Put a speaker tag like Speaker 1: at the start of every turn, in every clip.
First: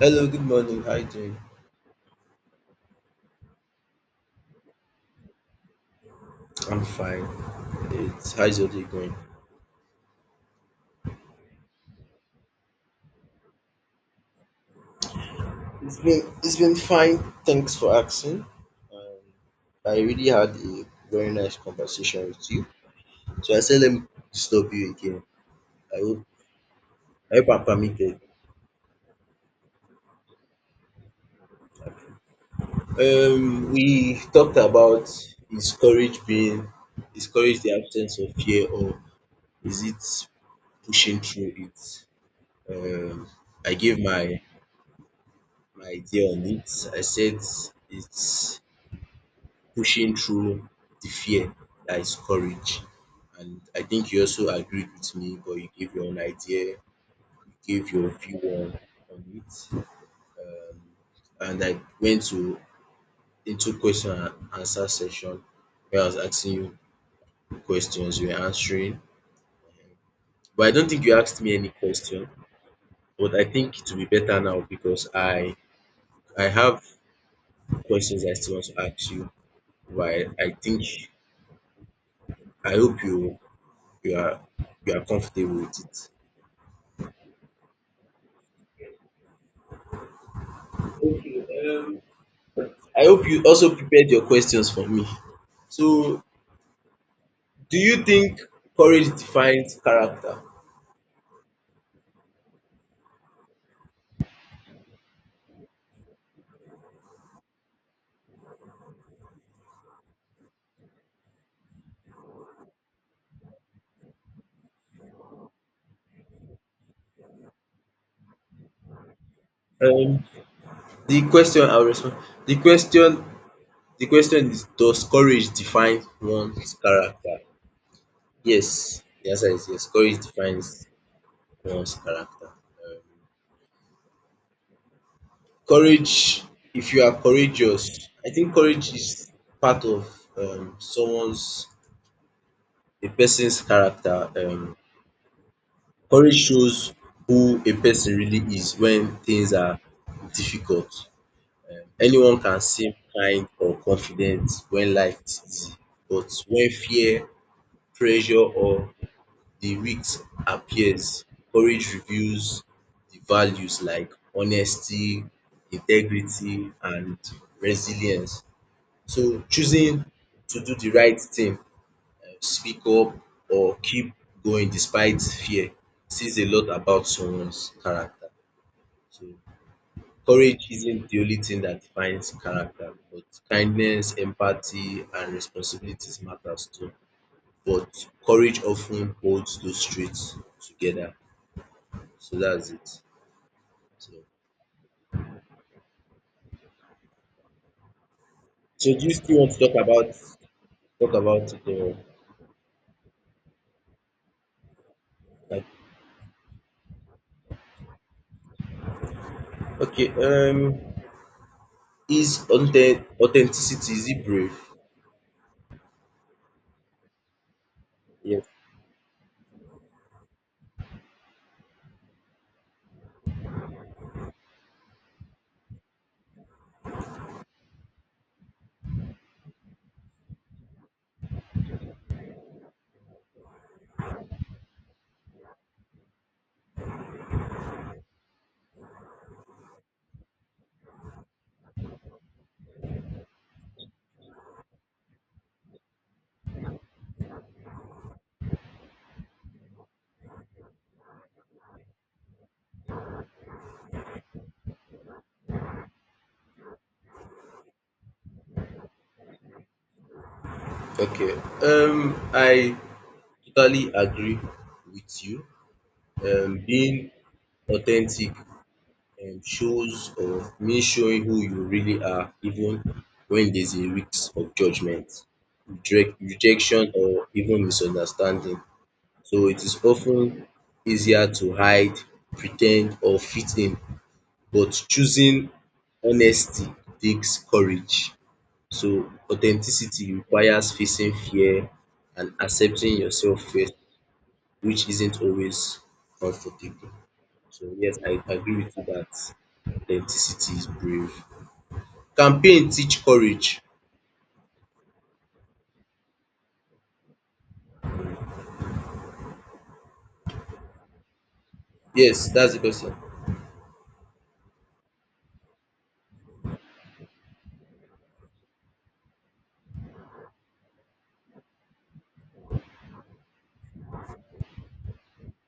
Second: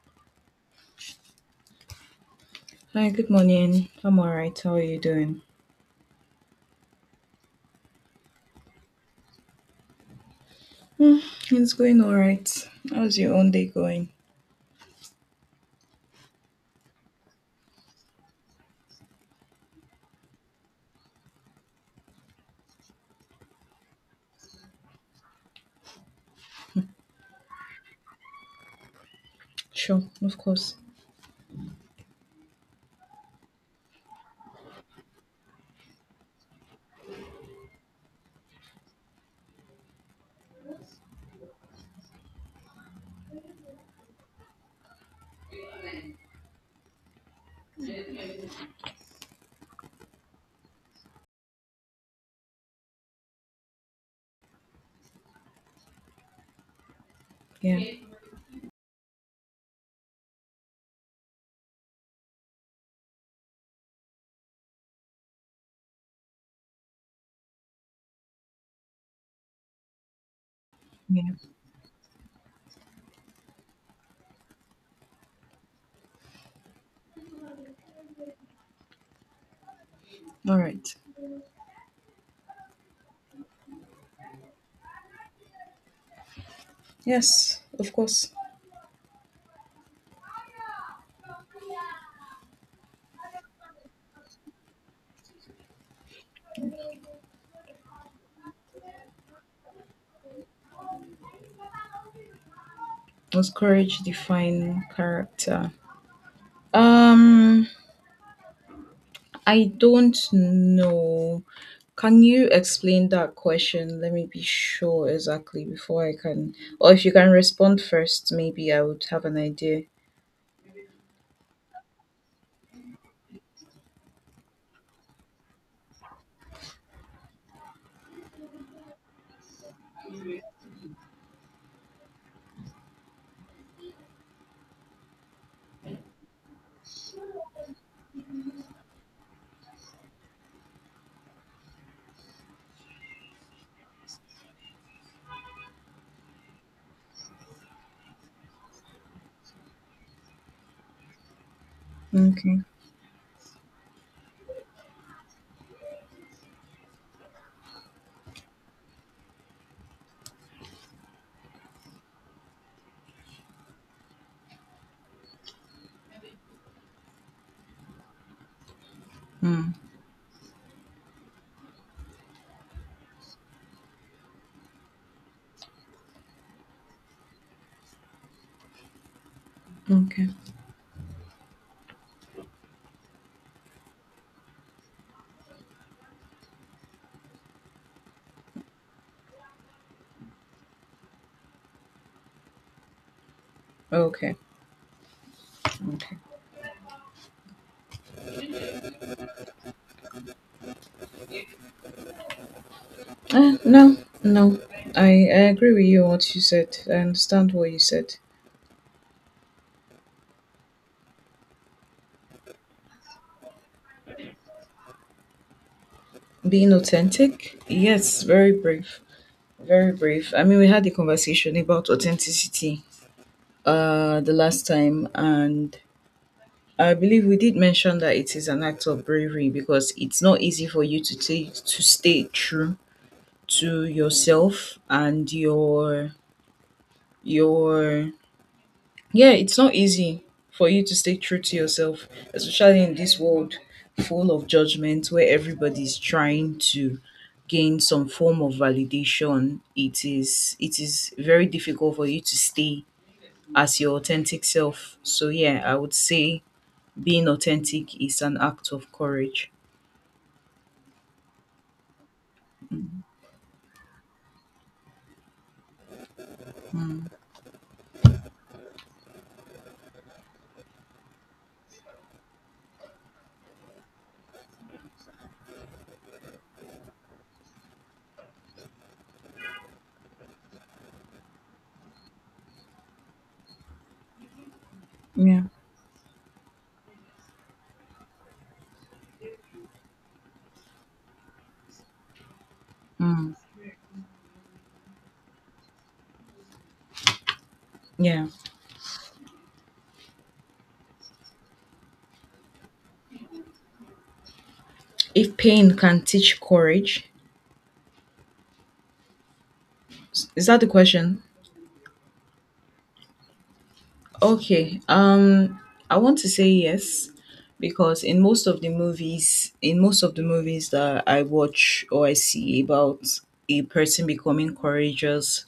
Speaker 1: Hello, good morning. How you doing?
Speaker 2: Hi, good morning. I'm alright. How are you doing?
Speaker 1: I'm fine. It's How's your day going?
Speaker 2: Hmm, it's going alright. How's your own day going?
Speaker 1: It's been fine. Thanks for asking. Um, I really had a very nice conversation with you. So I said let me disturb you again. I hope I hope I'm permitted.
Speaker 2: Sure, of course.
Speaker 1: We talked about is courage being is courage the absence of fear or is it pushing through it? Um, I gave my idea on it. I said it's pushing through the fear that is courage. And I think you also agreed with me, but you gave your own idea, you
Speaker 2: Yeah,
Speaker 1: gave your view on it. Um, and I went to into question and answer session where I was asking you questions, you were answering. But I don't think you
Speaker 2: yeah.
Speaker 1: asked me any question. But I think it will be better now because I have questions I still want to ask you. But I think
Speaker 2: Alright.
Speaker 1: I hope you are you are comfortable with it.
Speaker 2: Yes, of course.
Speaker 1: Um, I hope you also prepared your questions for me. So, do you think courage defines character?
Speaker 2: Does courage define character? Um, I don't know. Can you explain that question? Let me be sure exactly before I can, or if you can respond first, maybe I would have an idea.
Speaker 1: Um, the question I'll respond. The question, the question is: Does courage define one's character? Yes. The answer is yes. Courage defines one's character. Um, Courage, if you are courageous, I think courage is part of someone's a person's character. Courage shows who a person really is when things are difficult. Anyone can
Speaker 2: Okay.
Speaker 1: seem kind or confident when life is easy, but when fear, pressure or the risk appears, courage reveals the values like honesty, integrity and resilience. So
Speaker 2: Hmm.
Speaker 1: choosing to do the right thing, speak up or keep going despite fear says a lot about someone's character. So
Speaker 2: Okay.
Speaker 1: courage isn't the only thing that defines character, but kindness, empathy, and responsibilities matters too. But courage often holds those traits together. So that's it. So,
Speaker 2: Okay. Okay.
Speaker 1: so do you still want to talk about it or
Speaker 2: No, no. I
Speaker 1: like
Speaker 2: agree with you on what you said. I understand what you said.
Speaker 1: okay, is authenticity, is it brave?
Speaker 2: Being authentic, yes,
Speaker 1: Yes.
Speaker 2: very brief, very brief. I mean, we had a conversation about authenticity the last time, and I believe we did mention that it is an act of bravery because it's not easy for you to take to stay true to yourself and your. Yeah, it's not easy for you to stay true to yourself, especially in this world full of judgment where everybody's trying to gain some form of validation. It is very difficult for you to stay as your authentic self. So yeah, I would say being authentic is an act of courage.
Speaker 1: Okay. I totally agree with you. Being authentic shows or means showing who you really are, even when there's a risk of judgment, rejection, or even misunderstanding. So it is often easier to hide, pretend, or fit in, but
Speaker 2: Yeah.
Speaker 1: choosing honesty takes courage. So authenticity requires facing fear and accepting
Speaker 2: Mm,
Speaker 1: yourself first, which isn't always comfortable. So yes, I
Speaker 2: yeah.
Speaker 1: agree with you that authenticity is brave. Can pain teach courage?
Speaker 2: If pain can teach courage, is that the question?
Speaker 1: Yes, that's the question.
Speaker 2: Okay. I want to say yes because in most of the movies, in most of the movies that I watch or I see about a person becoming courageous,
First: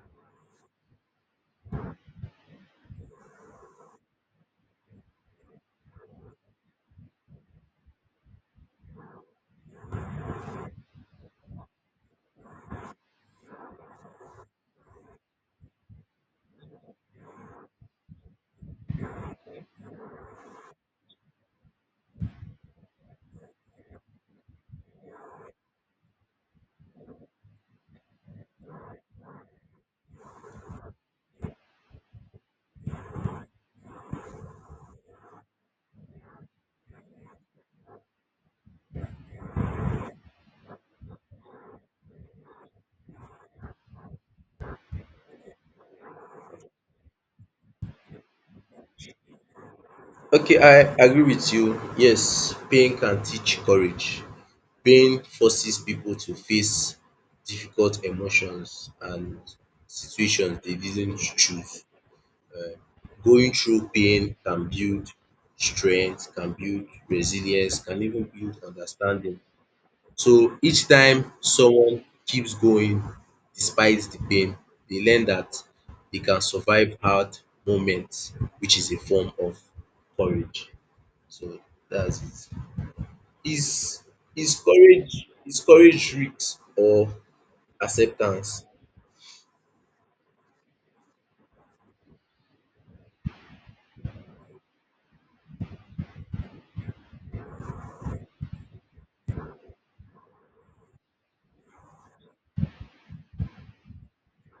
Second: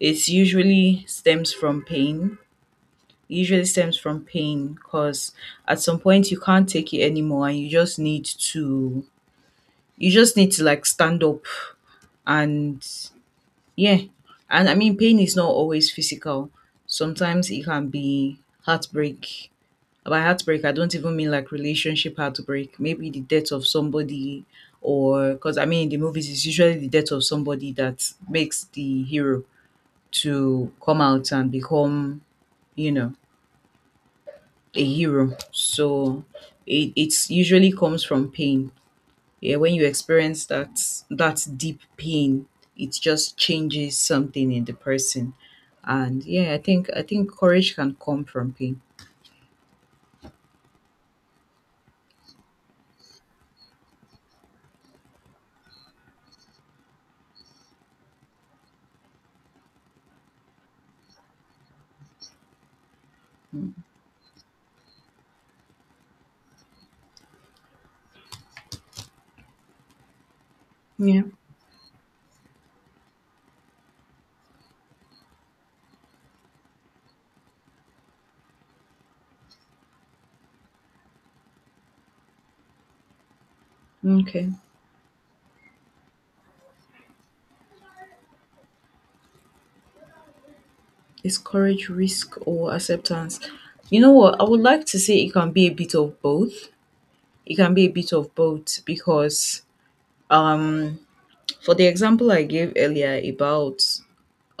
Speaker 2: it usually stems from pain. It usually stems from pain because at some point you can't take it anymore and to you just need to like stand up and yeah. And I mean pain is not always physical. Sometimes it can be heartbreak. By heartbreak, I don't even mean like relationship heartbreak, maybe the death of somebody. Or because I mean in the movies it's usually the death of somebody that makes the hero to come out and become, you know, a hero. So it's usually comes from pain. Yeah, when you experience that that deep pain, it just changes something in the person. And yeah, I think courage can come from pain.
Speaker 1: Okay, I agree with you. Yes, pain can teach courage. Pain forces people to face difficult emotions and situations they didn't choose. Going
Speaker 2: Mm.
Speaker 1: through pain can build strength, can build resilience, can even build understanding. So each
Speaker 2: Yeah.
Speaker 1: time someone keeps going despite the pain, they learn that they can survive hard moments, which is a form of courage. So that's it. Is
Speaker 2: Okay.
Speaker 1: is courage risk or acceptance?
Speaker 2: Is courage risk or acceptance? You know what? I would like to say it can be a bit of both. It can be a bit of both because um for the example I gave earlier about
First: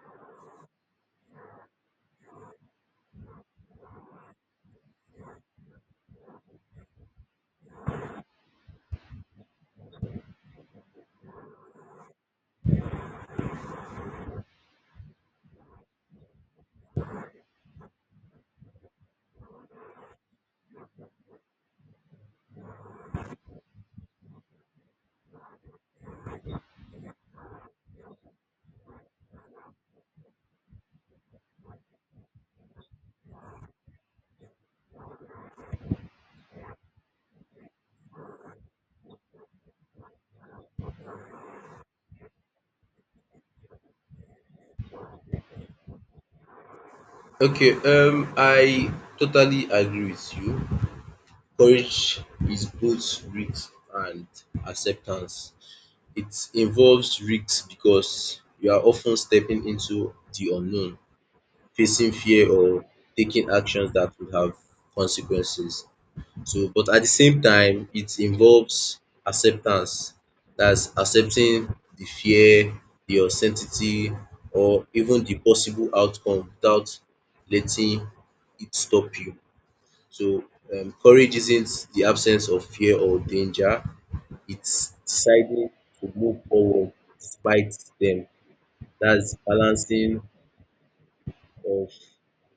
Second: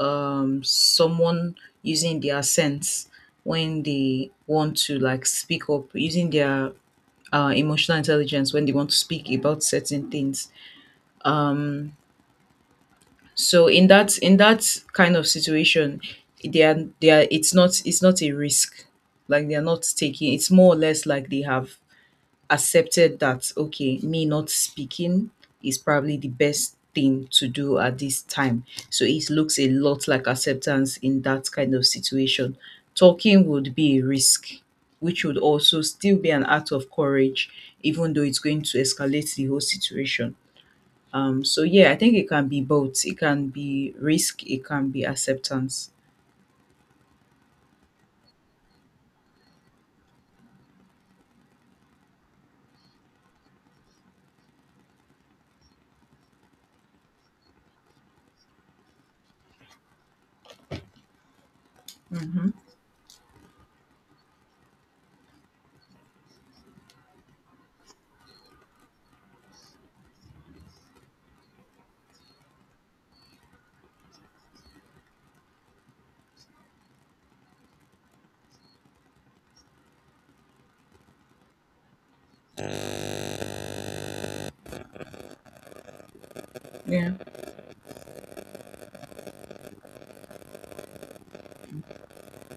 Speaker 2: someone using their sense when they want to like speak up using their emotional intelligence when they want to speak about certain things. Um So in that kind of situation, they are, it's not a risk. Like they are not taking, it's more or less like they have accepted that okay, me not speaking is probably the best thing to do at this time. So it looks a lot like acceptance in that kind of situation. Talking would be a risk, which would also still be an act of courage, even though it's going to escalate the whole situation. So yeah, I think it can be both. It can be risk. It can be acceptance.
Speaker 1: Okay, I totally agree with you. Courage is both risk and acceptance. It involves risks because you are often stepping into the unknown, facing
Speaker 2: Mm-hmm.
Speaker 1: fear or taking actions that would have consequences. So, but at the same time, it involves acceptance. That's accepting the fear, the uncertainty, or even the possible outcome without letting it stop you. So, courage isn't the absence of fear or danger, it's deciding to move forward
Speaker 2: Yeah.
Speaker 1: despite them. That's balancing of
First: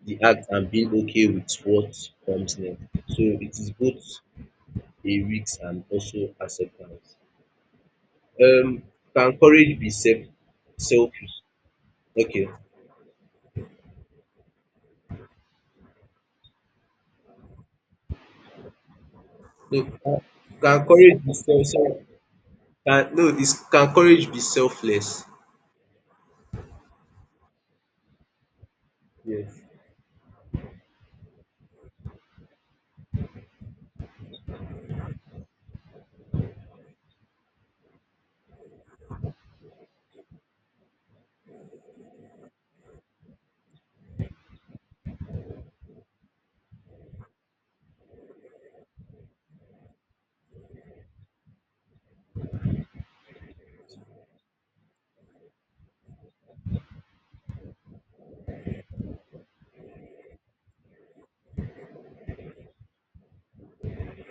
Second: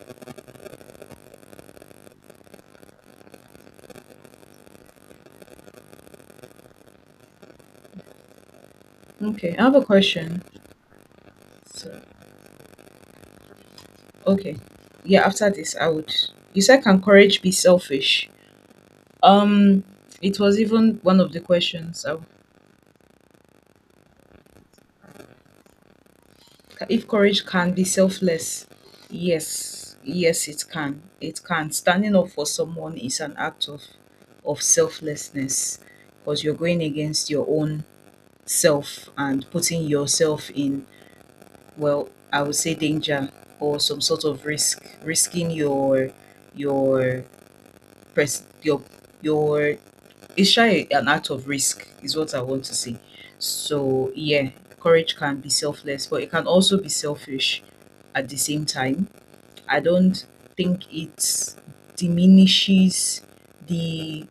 Speaker 1: the act and being okay with what comes next. So it is both a risk and also acceptance. Um, can
Speaker 2: Okay. I have
Speaker 1: courage
Speaker 2: a
Speaker 1: be
Speaker 2: question.
Speaker 1: selfish?
Speaker 2: So,
Speaker 1: Okay.
Speaker 2: okay. Yeah. After this, I would. You said can courage be selfish? Um,
Speaker 1: No,
Speaker 2: it was
Speaker 1: can
Speaker 2: even one
Speaker 1: courage
Speaker 2: of
Speaker 1: be
Speaker 2: the
Speaker 1: self self?
Speaker 2: questions. So,
Speaker 1: Can no, is can courage be selfless?
Speaker 2: if courage can be selfless, yes,
Speaker 1: Yes.
Speaker 2: yes, it can. It can. Standing up for someone is an act of selflessness because you're going against your own self and putting yourself in, well I would say danger or some sort of risk, risking your pres your, it's shy an act of risk is what I want to say. So yeah, courage can be selfless but it can also be selfish at the same time. I don't think it diminishes the,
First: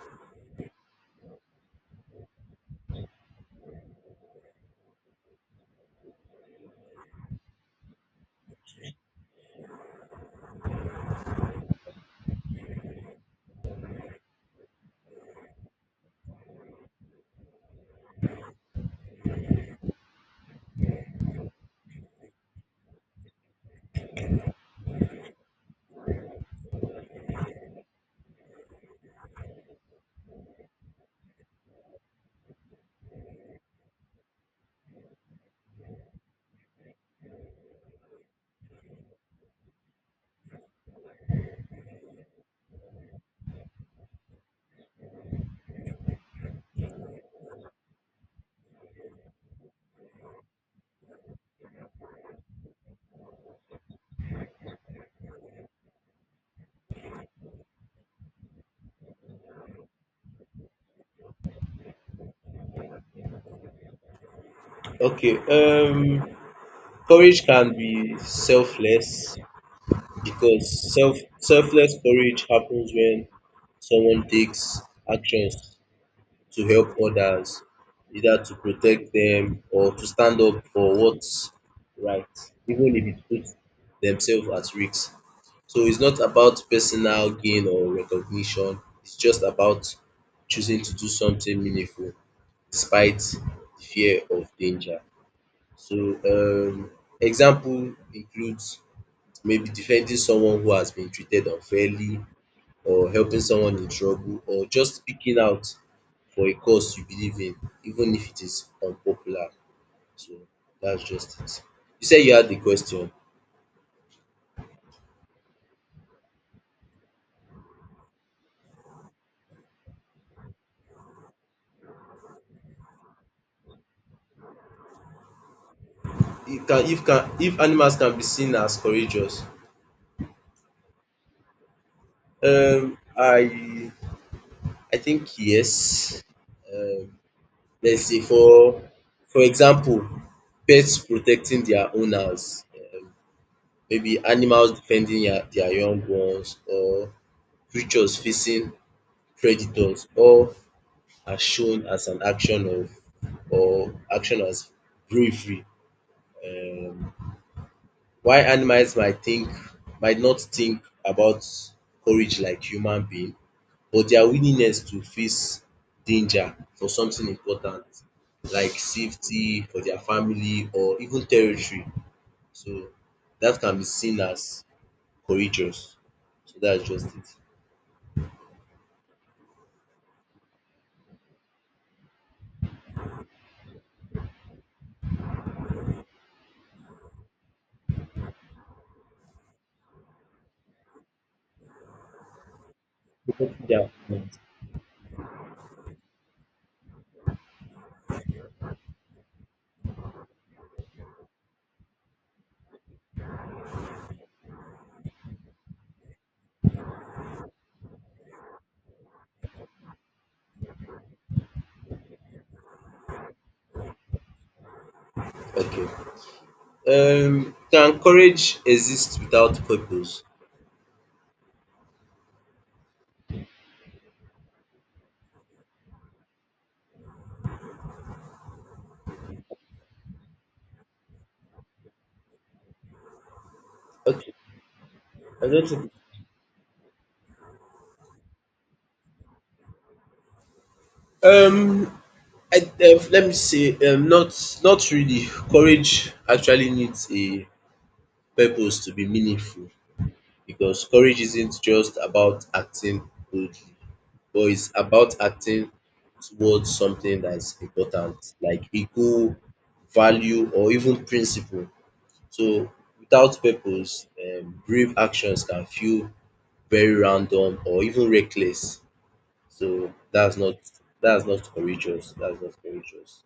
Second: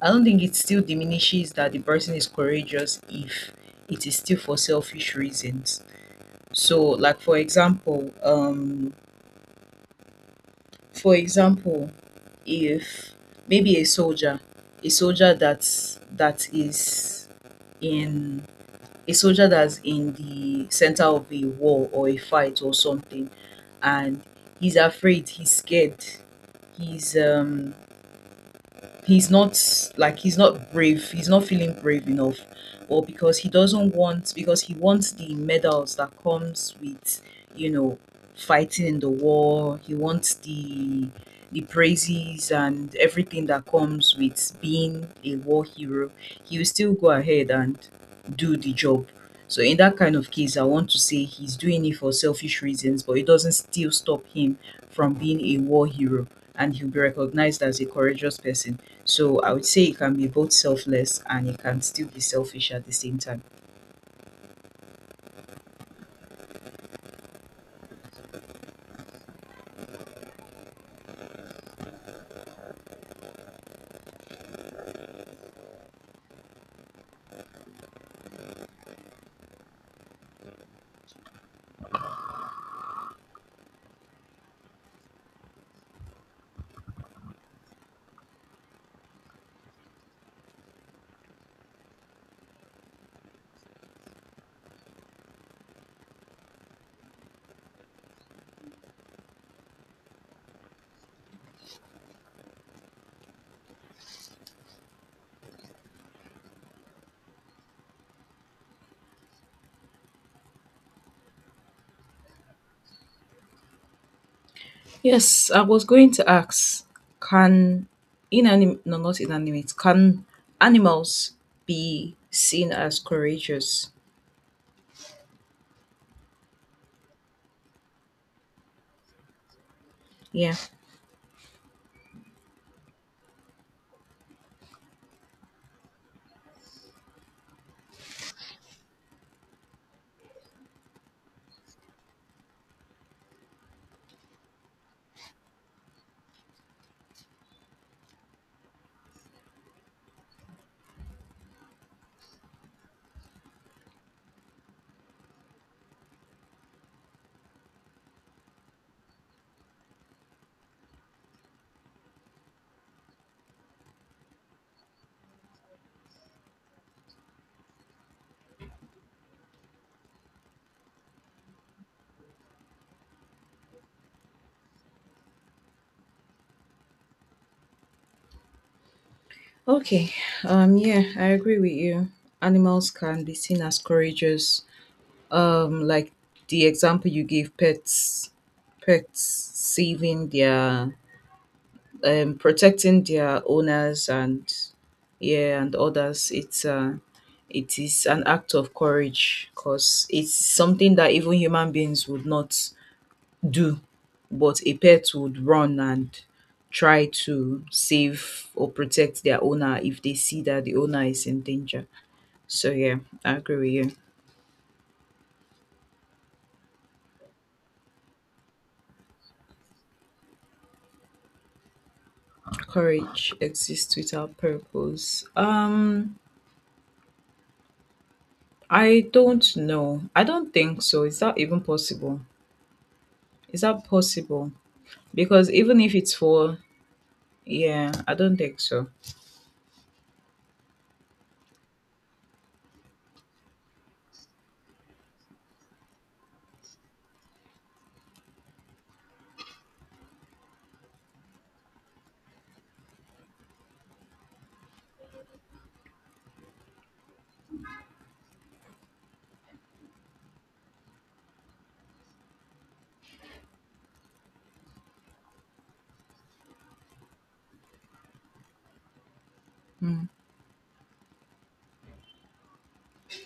Speaker 2: I don't think it still diminishes that the person is courageous if it is still for selfish reasons. So, like for example, if maybe a soldier that's that is in, a soldier that's in the center of a war or a fight or something, and he's afraid, he's scared, he's um he's not like he's not brave, he's not feeling brave enough. Or because he doesn't want, because he wants the medals that comes with, you know, fighting in the war, he wants the praises and everything that comes with being a war hero, he will still go ahead and do the job. So in that kind of case I want to say he's doing it for selfish reasons but it doesn't still stop him from being a war hero, and he'll be recognized as a courageous person. So I would say it can be both selfless and it can still be selfish at the same time.
Speaker 1: Okay. Courage can be selfless because selfless courage happens when someone takes actions to help others, either to protect them or to stand up for what's right, even if it puts themselves at risk. So it's not about personal gain or recognition, it's just about choosing to do something meaningful despite the fear of danger. So example includes maybe defending someone who has been treated unfairly or helping someone in trouble or just speaking out for a cause you believe in even if it is unpopular. So that's just it. You said you had the question.
Speaker 2: Yes, I was going to ask, can inanimate, no, not inanimate, can animals be seen as courageous?
Speaker 1: If animals can be seen as courageous?
Speaker 2: Yeah.
Speaker 1: Um I I think yes. Um let's say for example pets protecting their owners, maybe animals defending their young ones or creatures facing predators, all are shown as an action of or action as bravery. um while animals might not think about courage like human being, but their willingness to face danger for something important like safety for their family or even territory, so that can be seen as courageous. So that's just it.
Speaker 2: Okay. Yeah, I agree with you. Animals can be seen as courageous. Like the example you gave, pets saving their, protecting their owners and yeah and others. It is an act of courage because it's something that even human beings would not do, but a pet would run and try to save or protect their owner if they see that the owner is in danger. So yeah, I agree with you.
Speaker 1: Okay. Can courage exist without purpose?
Speaker 2: Courage exists without purpose, I don't know, I don't think so. Is that even possible? Is that
Speaker 1: Okay,
Speaker 2: possible?
Speaker 1: I
Speaker 2: Because
Speaker 1: don't
Speaker 2: even
Speaker 1: think.
Speaker 2: if it's for, yeah, I don't think so.
Speaker 1: Um, let me say, not not really. Courage actually needs a purpose to be meaningful because courage isn't just about acting boldly, but it's about acting towards something that's important, like a goal, value, or even principle. So, without purpose, brave actions can feel very random or even reckless. So
Speaker 2: Mm.
Speaker 1: that's not That's not courageous.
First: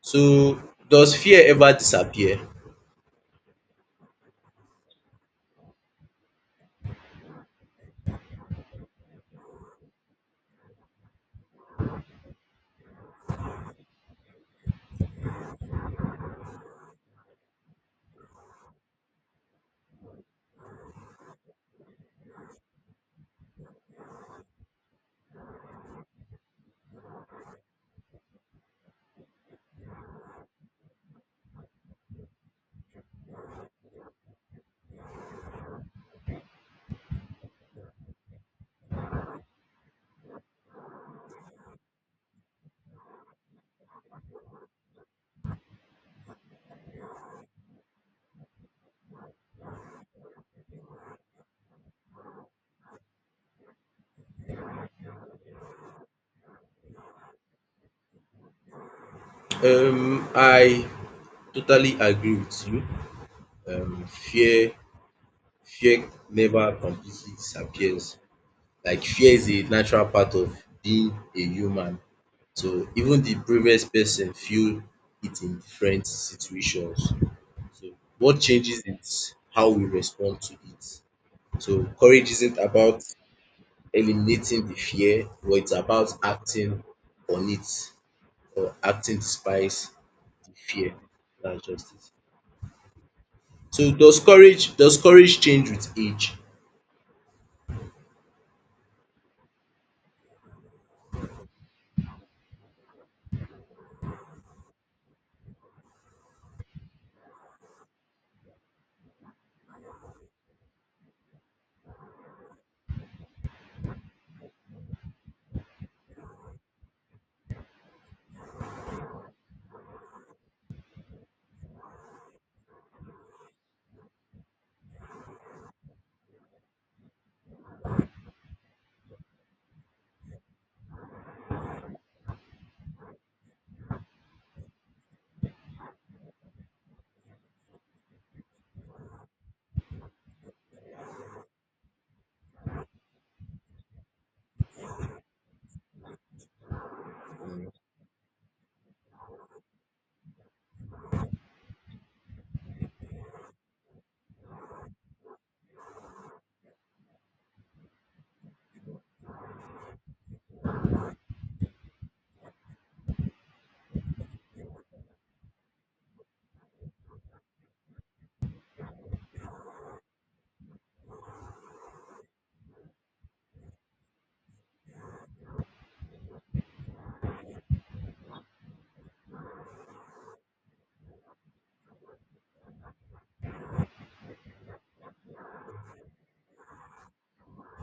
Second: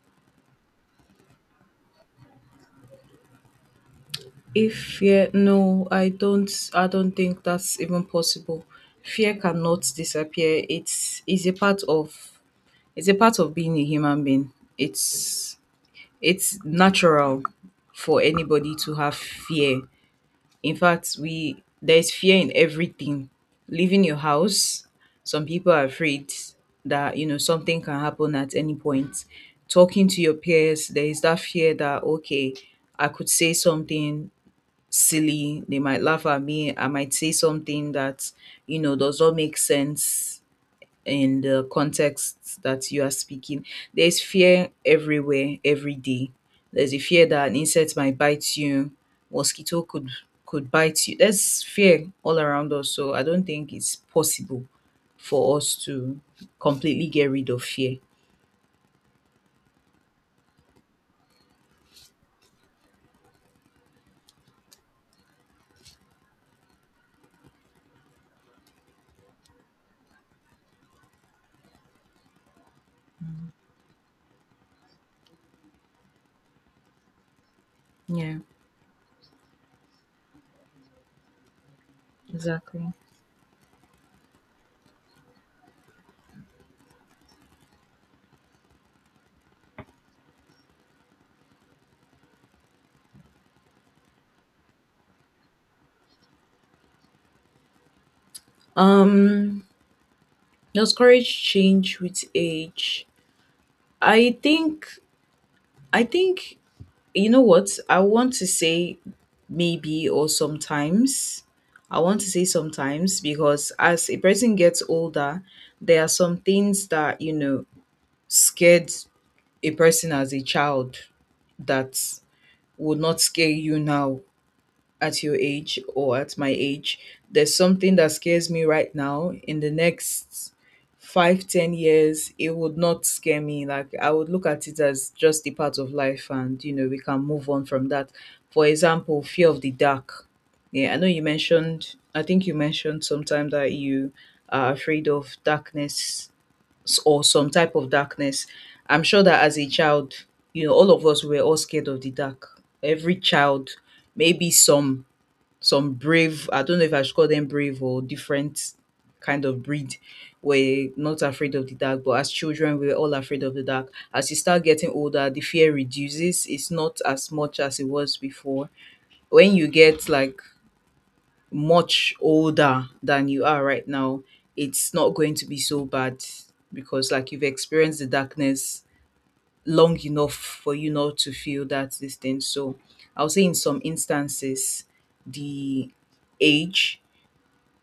Speaker 1: So does fear ever disappear?
Speaker 2: If fear, no, I don't. I don't think that's even possible. Fear cannot disappear. It's a part of, it's a part of being a human being. It's it's natural for anybody to have fear. In fact, we, there's fear in everything. Leaving your house, some people are afraid that you know something can happen at any point. Talking to your peers, there is that fear that okay, I could say something silly, they might laugh at me, I might say something that, you know, does not make sense in the context that you are speaking. There's fear everywhere, every day. There's a fear that an insect might bite you, mosquito could bite you. There's fear all around us. So I don't think it's possible for us to completely get rid of fear.
Speaker 1: I totally agree with you. Um fear fear never completely disappears. Like fear is a natural part of being a human. So even the bravest person feel it in different situations. So
Speaker 2: Yeah,
Speaker 1: what changes is how we respond to it. So courage isn't
Speaker 2: exactly.
Speaker 1: about eliminating the fear, but it's about acting on it or acting despite the fear. That's just it. So does courage change with age?
Speaker 2: Um, does courage change with age? I think I think, you know what? I want to say maybe or sometimes. I want to say sometimes because as a person gets older, there are some things that, you know, scared a person as a child that would not scare you now at your age or at my age. There's something that scares me right now, in the next 5 to 10 years it would not scare me. Like I would look at it as just a part of life and you know we can move on from that. For example, fear of the dark. Yeah, I know you mentioned, I think you mentioned sometime that you are afraid of darkness, or some type of darkness. I'm sure that as a child, you know, all of us were all scared of the dark. Every child, maybe some brave, I don't know if I should call them brave or different kind of breed, were not afraid of the dark. But as children we were all afraid of the dark. As you start getting older the fear reduces, it's not as much as it was before. When you get like much older than you are right now, it's not going to be so bad because like you've experienced the darkness long enough for you not to feel that this thing. So I'll say in some instances the age,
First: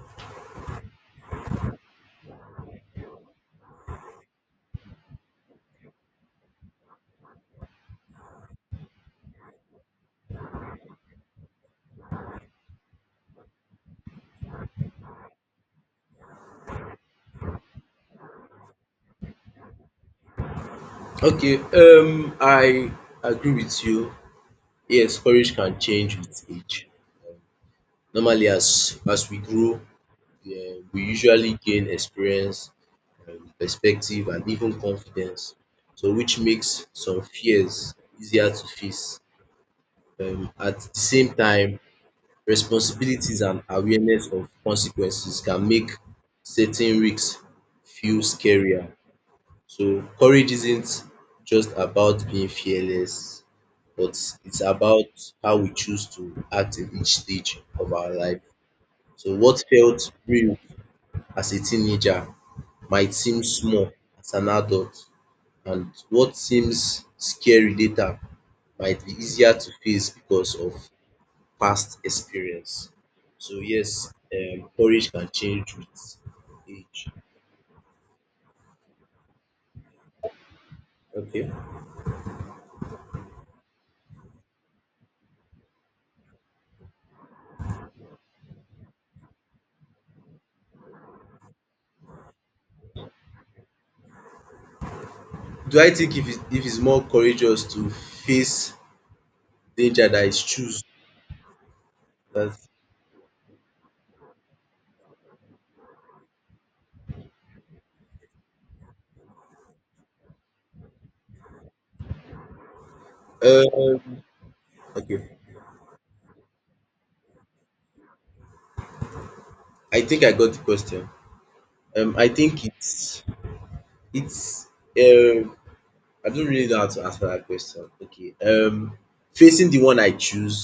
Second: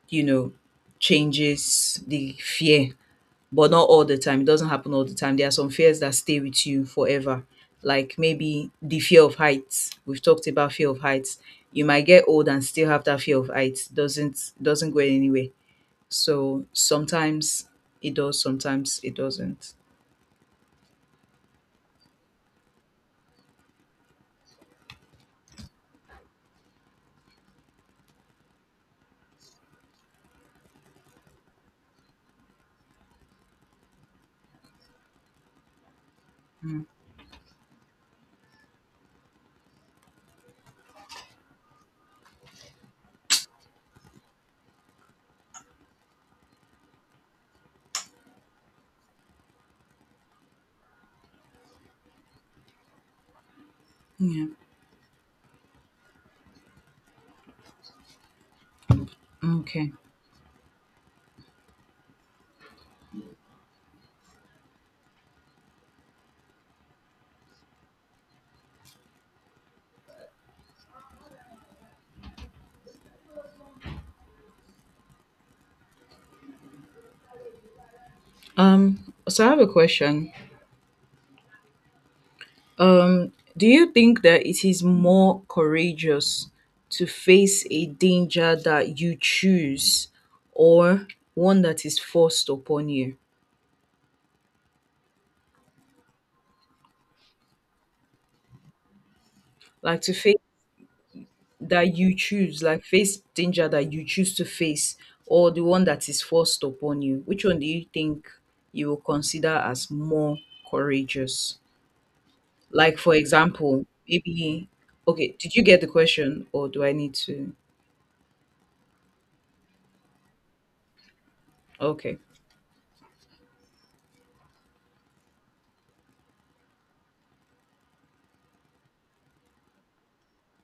Speaker 2: you know, changes the fear, but not all the time. It doesn't happen all the time. There are some fears that stay with you forever, like maybe the fear of heights. We've talked about fear of heights. You might get old and still have that fear of heights. Doesn't go anywhere. So sometimes it does, sometimes it doesn't.
Speaker 1: Okay, I agree with you. Yes, courage can change with age. Normally as we grow, we usually gain experience, perspective and even confidence. So which
Speaker 2: Mm,
Speaker 1: makes some fears easier to face. At the same time, responsibilities and awareness of consequences can make certain risks feel scarier. So courage isn't just about being fearless, but
Speaker 2: yeah.
Speaker 1: it's about how we choose to act in each stage of our life. So what
Speaker 2: Okay.
Speaker 1: felt real as a teenager might seem small as an adult, and what seems scary later might be easier to face because of past experience. So yes, courage can change with age.
Speaker 2: So I have a question.
Speaker 1: Okay.
Speaker 2: Do you think that it is more courageous to face a danger that you choose or one that is forced upon you?
Speaker 1: Do I think if it's more courageous to face
Speaker 2: Like
Speaker 1: danger
Speaker 2: to
Speaker 1: than
Speaker 2: face
Speaker 1: is choose
Speaker 2: that you
Speaker 1: that
Speaker 2: choose, like face danger that you choose to face, or the one that is forced upon you? Which one do you think you will consider as more courageous? Like, for example,
Speaker 1: um
Speaker 2: maybe,
Speaker 1: okay.
Speaker 2: okay, did you get the question or do I need to?
Speaker 1: I think I got the question.
Speaker 2: Okay.
Speaker 1: I think it's um I don't really know how to answer that question. Okay. Facing the one I choose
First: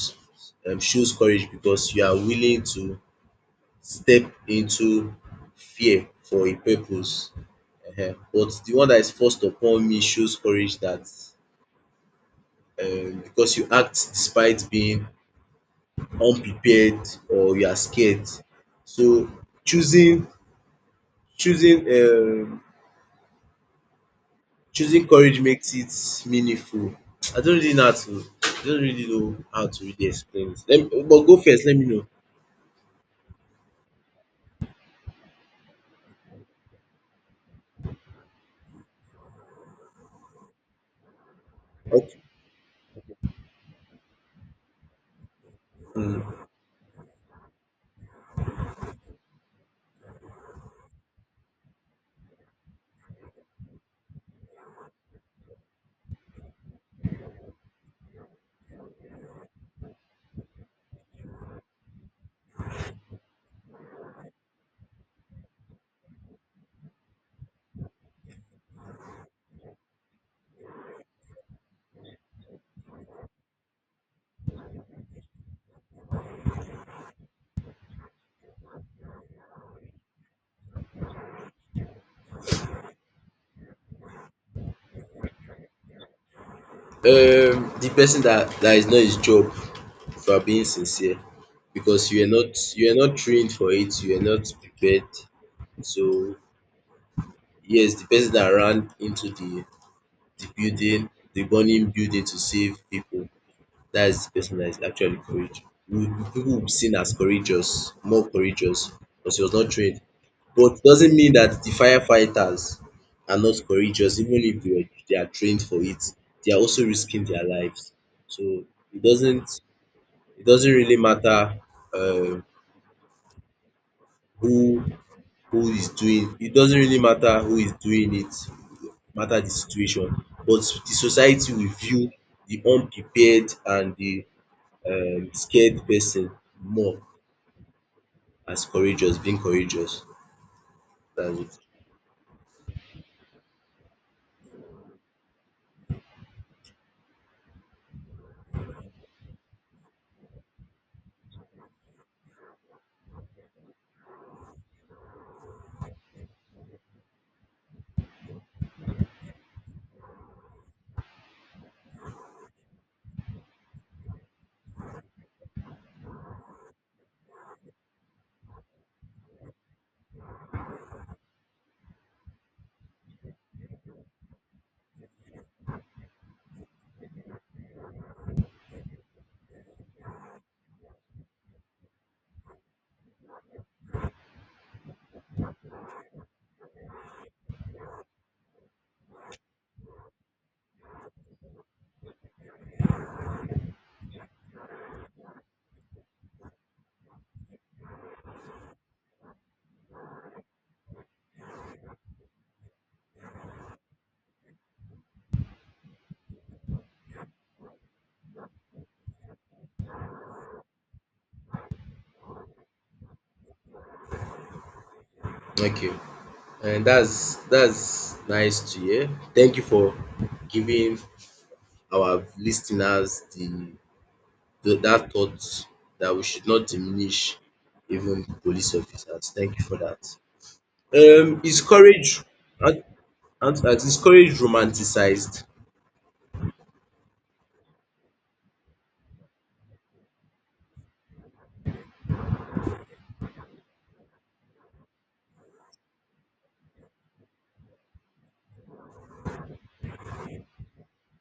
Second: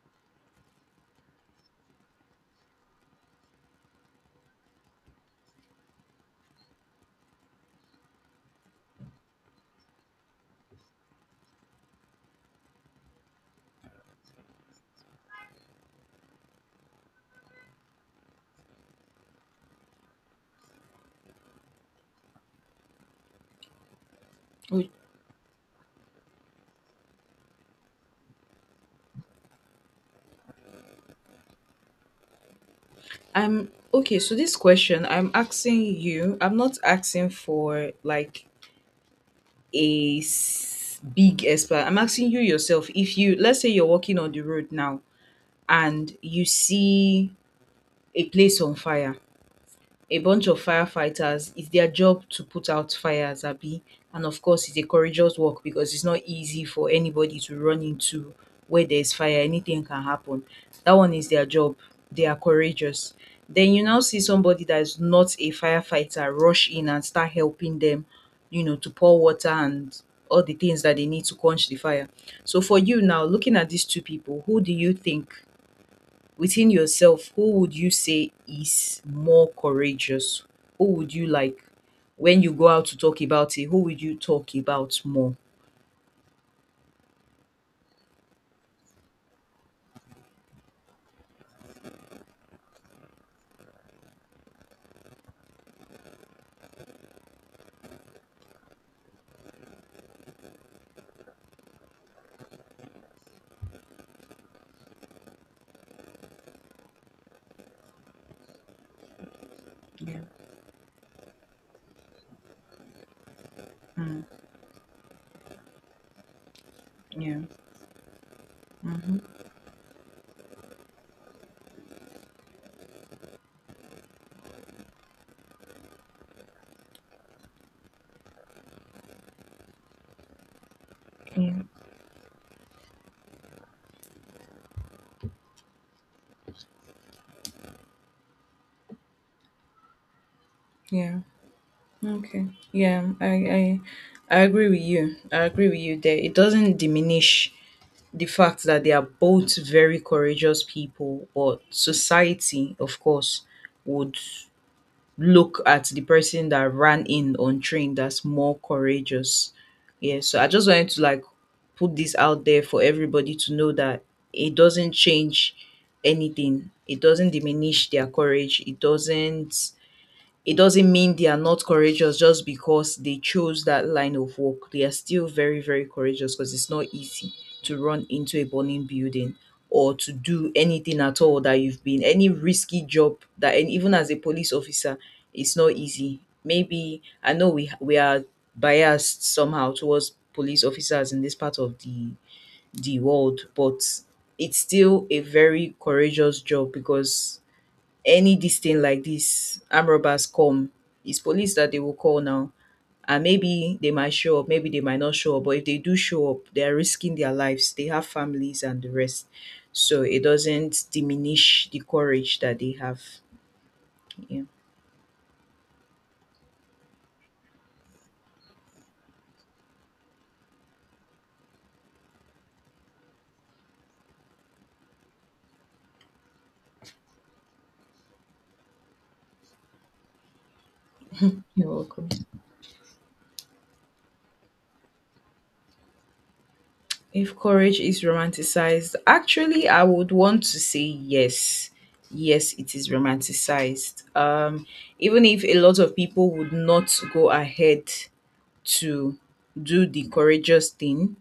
Speaker 1: shows courage because you are willing to step into fear for a purpose. Ehen. But the one that is forced upon me shows courage that because you act despite being unprepared or you are scared. So choosing choosing um choosing courage makes it meaningful. I don't really know how to really explain it. Let me but go first, let me know.
Speaker 2: I'm okay. So this question I'm asking you, I'm not asking for like a big explanation. I'm
Speaker 1: Okay.
Speaker 2: asking you yourself. If you, let's say you're walking on the road now and
Speaker 1: Hmm.
Speaker 2: you see a place on fire, a bunch of firefighters. It's their job to put out fires, Abi. And of course, it's a courageous work because it's not easy for anybody to run into where there's fire. Anything can happen. That one is their job. They are courageous. Then you now see somebody that is not a firefighter rush in and start helping them, to pour water and all the things that they need to quench the fire. So for you now, looking at these two people, who do you think within yourself, who would you say is more courageous? Who would you like when you go out to talk about it? Who would you talk about more?
Speaker 1: The person that that is not his job, if you are being sincere, because you are not trained for it, you are not prepared. So yes, the person that ran into the building, the burning building to save people, that is the person that is actually courage. We- People will be seen as courageous, more courageous, because he was not trained.
Speaker 2: Yeah.
Speaker 1: But doesn't mean that the firefighters are not courageous,
Speaker 2: Mm,
Speaker 1: even if they are trained for it. They are also risking
Speaker 2: yeah.
Speaker 1: their lives. So it
Speaker 2: Mm-hmm.
Speaker 1: doesn't really matter uh, who who is doing it, doesn't really matter who is doing it, matter the situation, but the society
Speaker 2: Yeah.
Speaker 1: will view the unprepared and the scared person more as courageous, being courageous
Speaker 2: Yeah.
Speaker 1: than it.
Speaker 2: Okay. Yeah. I agree with you. I agree with you there. It doesn't diminish the fact that they are both very courageous people, but society, of course, would look at the person that ran in untrained that's more courageous. Yeah, so I just wanted to like put this out there for everybody to know that it doesn't change anything. It doesn't diminish their courage. It doesn't mean they are not courageous just because they chose that line of work. They are still very, very courageous because it's not easy to run into a burning building or to do anything at all that you've been any risky job that and even as a police officer, it's not easy. Maybe I know we are biased somehow towards police officers in this part of the world, but it's still a very courageous job because any this thing like this armed robbers come, it's police that they will call now. And maybe they might show up, maybe they might not show up, but if they do show up, they are risking their lives. They have families and the rest. So it doesn't diminish the courage that they have. Yeah.
Speaker 1: Okay, and that's nice to hear. Thank you for giving our listeners the that thought that we should not diminish even police officers. Thank you for that. Um is
Speaker 2: You're welcome.
Speaker 1: courage and. Is courage romanticized?
Speaker 2: If courage is romanticized, actually I would want to say yes. Yes, it is romanticized. Even if a lot of people would not go ahead to do the courageous thing,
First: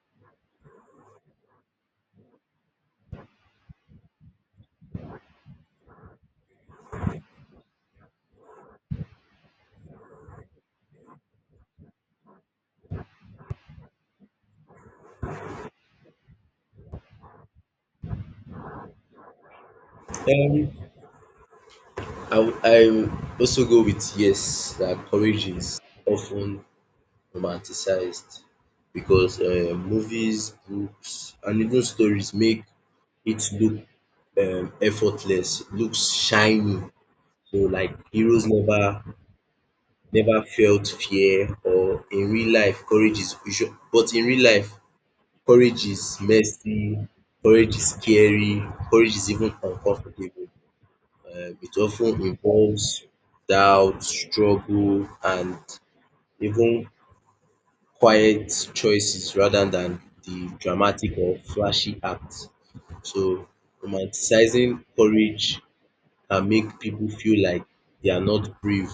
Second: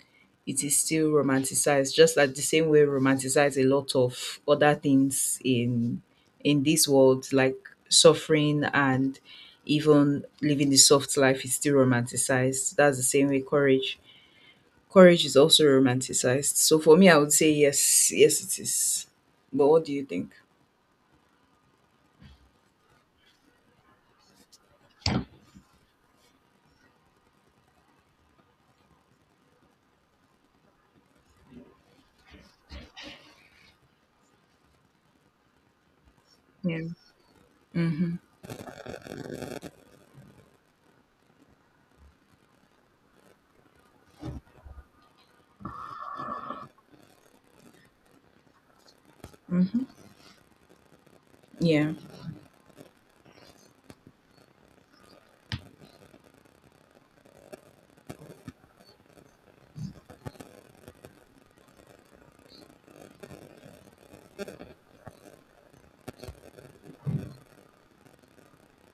Speaker 2: it is still romanticized, just like the same way romanticize a lot of other things in this world, like suffering and even living the soft life is still romanticized. That's the same way courage. Courage is also romanticized. So for me, I would say yes, yes, it is. But what do you think?
Speaker 1: Um, I would also go with yes, that courage is often romanticized because movies, books, and even stories make it look effortless, looks shiny.
Speaker 2: Yeah.
Speaker 1: So like
Speaker 2: Mm-hmm.
Speaker 1: heroes never felt fear, or in real life, courage is usual. But in real life, courage is messy, courage is scary, courage is even
Speaker 2: Mm-hmm.
Speaker 1: uncomfortable. It
Speaker 2: Yeah.
Speaker 1: often involves doubt, struggle, and even quiet choices rather than the dramatic or flashy acts. So, romanticizing courage can make people feel like they are not brave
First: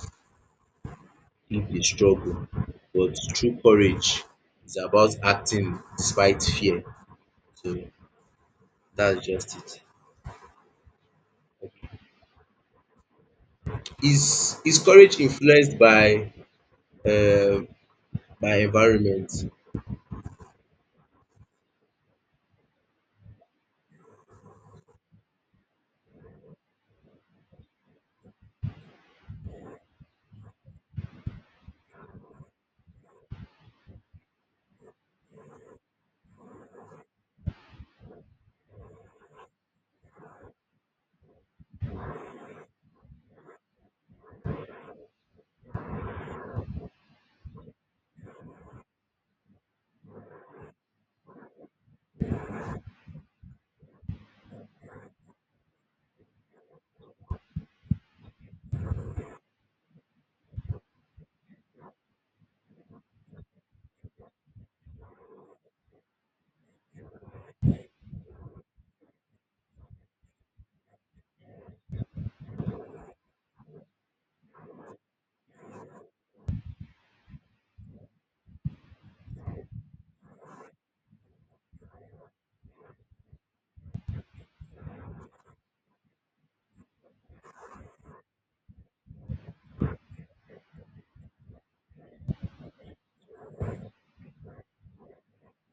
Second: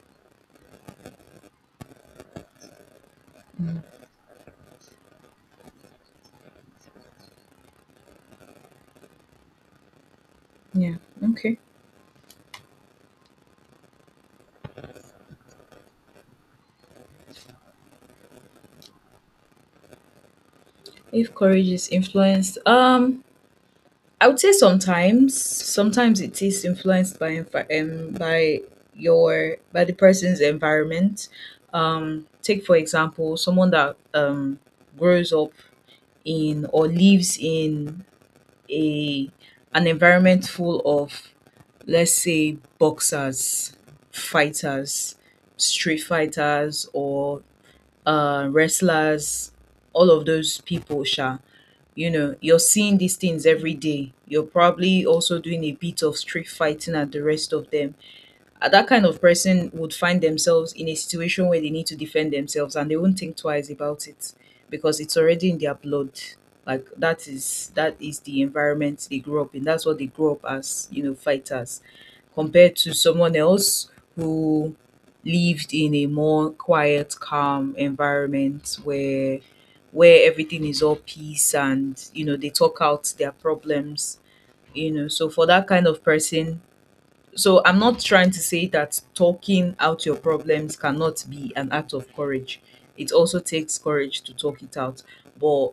Speaker 1: if they struggle. But true courage is about acting despite fear. So, that's just it.
Speaker 2: Yeah. Okay.
Speaker 1: Is courage influenced um by environment?
Speaker 2: If courage is influenced, I would say sometimes it is influenced by by your by the person's environment. Take for example, someone that grows up in or lives in a an environment full of let's say boxers, fighters, street fighters, or wrestlers. All of those people, sha you're seeing these things every day. You're probably also doing a bit of street fighting at the rest of them. That kind of person would find themselves in a situation where they need to defend themselves and they won't think twice about it because it's already in their blood. Like, that is the environment they grew up in. That's what they grew up as, fighters. Compared to someone else who lived in a more quiet, calm environment where everything is all peace and they talk out their problems. So for that kind of person, so I'm not trying to say that talking out your problems cannot be an act of courage. It also takes courage to talk it out. But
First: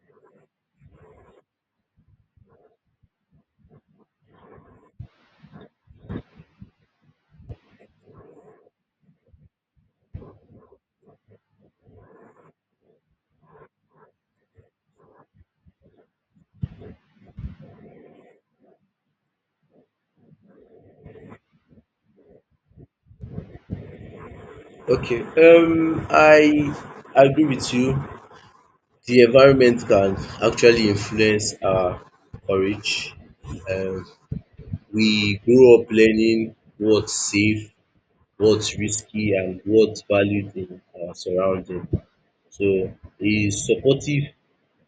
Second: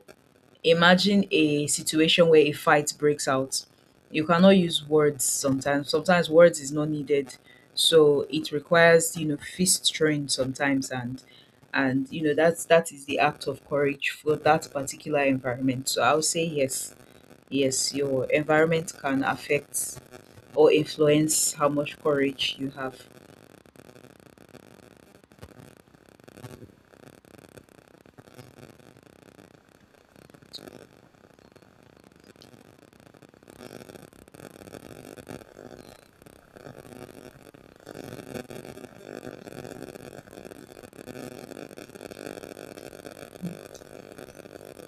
Speaker 2: imagine a situation where a fight breaks out. You cannot use words sometimes. Sometimes words is not needed. So it requires, fist throwing sometimes and that is the act of courage for that particular environment. So I'll say yes. Yes, your environment can affect or influence how much courage you have.
Speaker 1: Okay, I agree with you. The environment can actually influence our courage. Um, we grow up learning what's safe, what's risky, and what's valued in our surrounding. So, a supportive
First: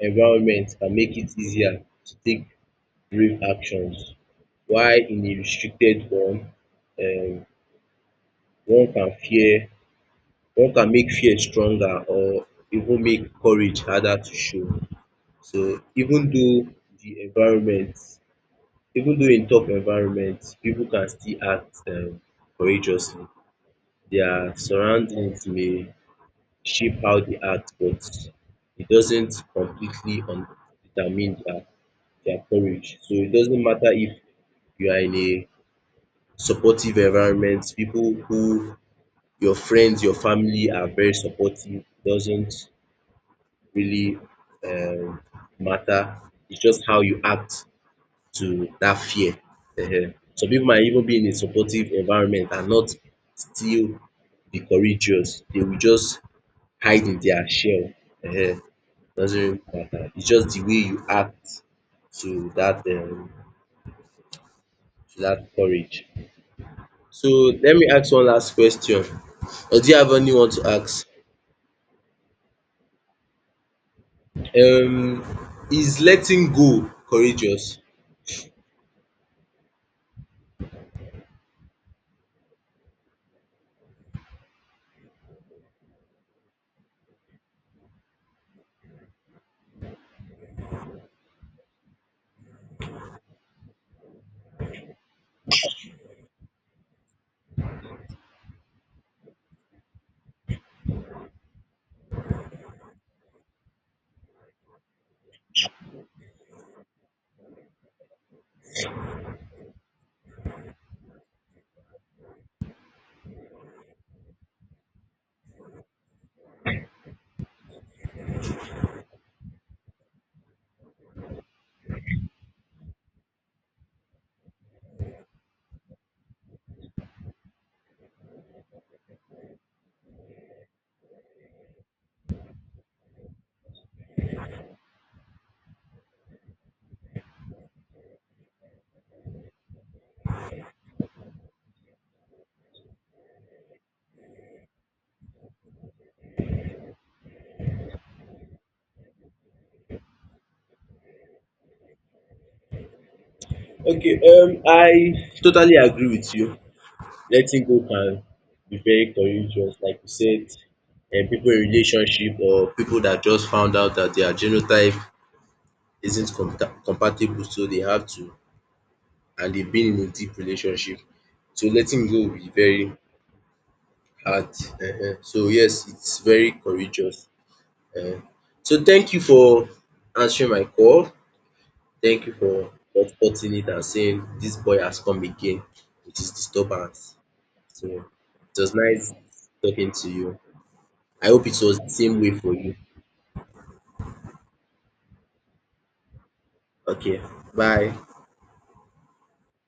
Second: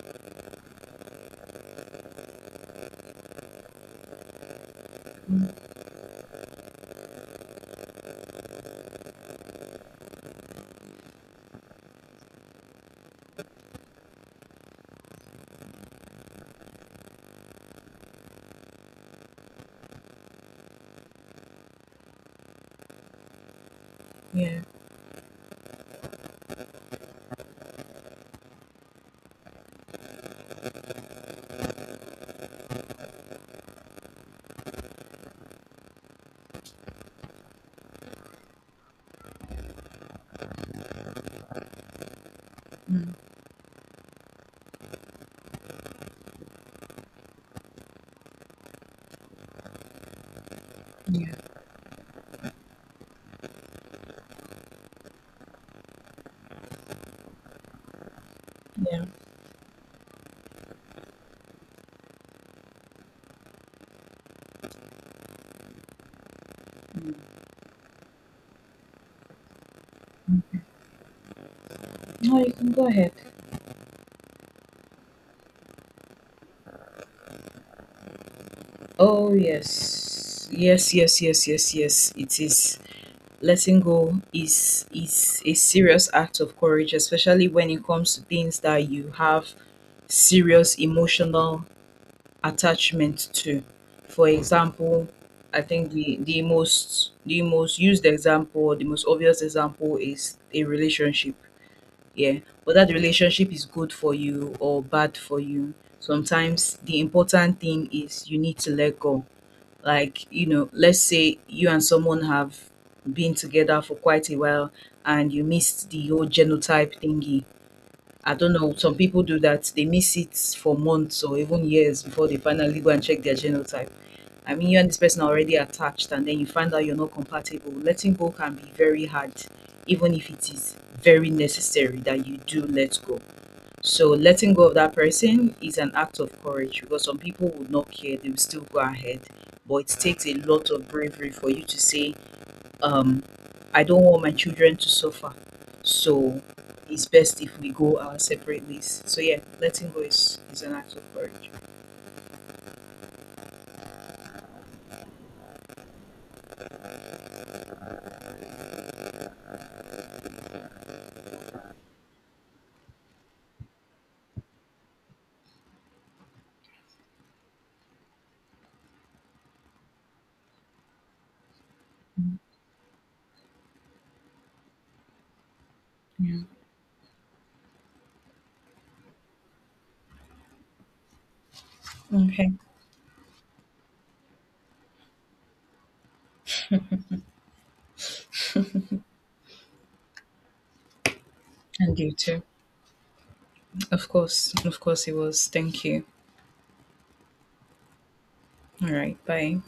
Speaker 1: environment can make it easier to take brave actions, while in a
Speaker 2: Mm,
Speaker 1: restricted one, um, one can fear one can make fear stronger or even make courage harder to show. So even though the environment, even though in tough environment, people can still act courageously. Their
Speaker 2: yeah,
Speaker 1: surroundings may shape how they act, but it doesn't completely determine their courage. So it doesn't matter if you are in a supportive environment, people who your friends, your family are very supportive, doesn't
Speaker 2: mm,
Speaker 1: really um, matter. It's just how you act to that fear. Ehen. Some people might even be in a
Speaker 2: yeah,
Speaker 1: supportive environment and not still be courageous. They will just hide in their shell. Ehen.
Speaker 2: yeah.
Speaker 1: Doesn't really matter. It's just the way you act to that um, to that courage. So let me ask one last question. Or do you have anyone to ask?
Speaker 2: No, you can go ahead.
Speaker 1: Um, is letting go courageous?
Speaker 2: Oh, yes. Yes, yes, yes, yes, yes. It is. Letting go is a serious act of courage, especially when it comes to things that you have serious emotional attachment to. For example, I think the most used example, the most obvious example is a relationship. Yeah. Whether the relationship is good for you or bad for you, sometimes the important thing is you need to let go. Like, let's say you and someone have been together for quite a while and you missed the whole genotype thingy. I don't know, some people do that, they miss it for months or even years before they finally go and check their genotype. I mean, you and this person are already attached, and then you find out you're not compatible. Letting go can be very hard, even if it is very necessary that you do let go. So, letting go of that person is an act of courage because some people would not care, they will still go ahead. But it takes a lot of bravery for you to say, um, I don't want my children to suffer. So, it's best if we go our separate ways. So, yeah, letting go is an act of courage.
Speaker 1: Okay, I totally agree with you. Letting go can be very courageous, like you said. People in relationship or people that just found out that their genotype isn't compatible, so they have to, and they've been in a deep relationship. So letting go will be very hard. So yes, it's very courageous. uh So thank you for answering my call. Thank you
Speaker 2: Okay.
Speaker 1: for supporting it and saying this boy has come again with his disturbance. So it was nice talking to you. I hope it was the
Speaker 2: And you
Speaker 1: same way
Speaker 2: too.
Speaker 1: for you.
Speaker 2: Of course it was. Thank you.
Speaker 1: Okay, bye.
Speaker 2: All right, bye.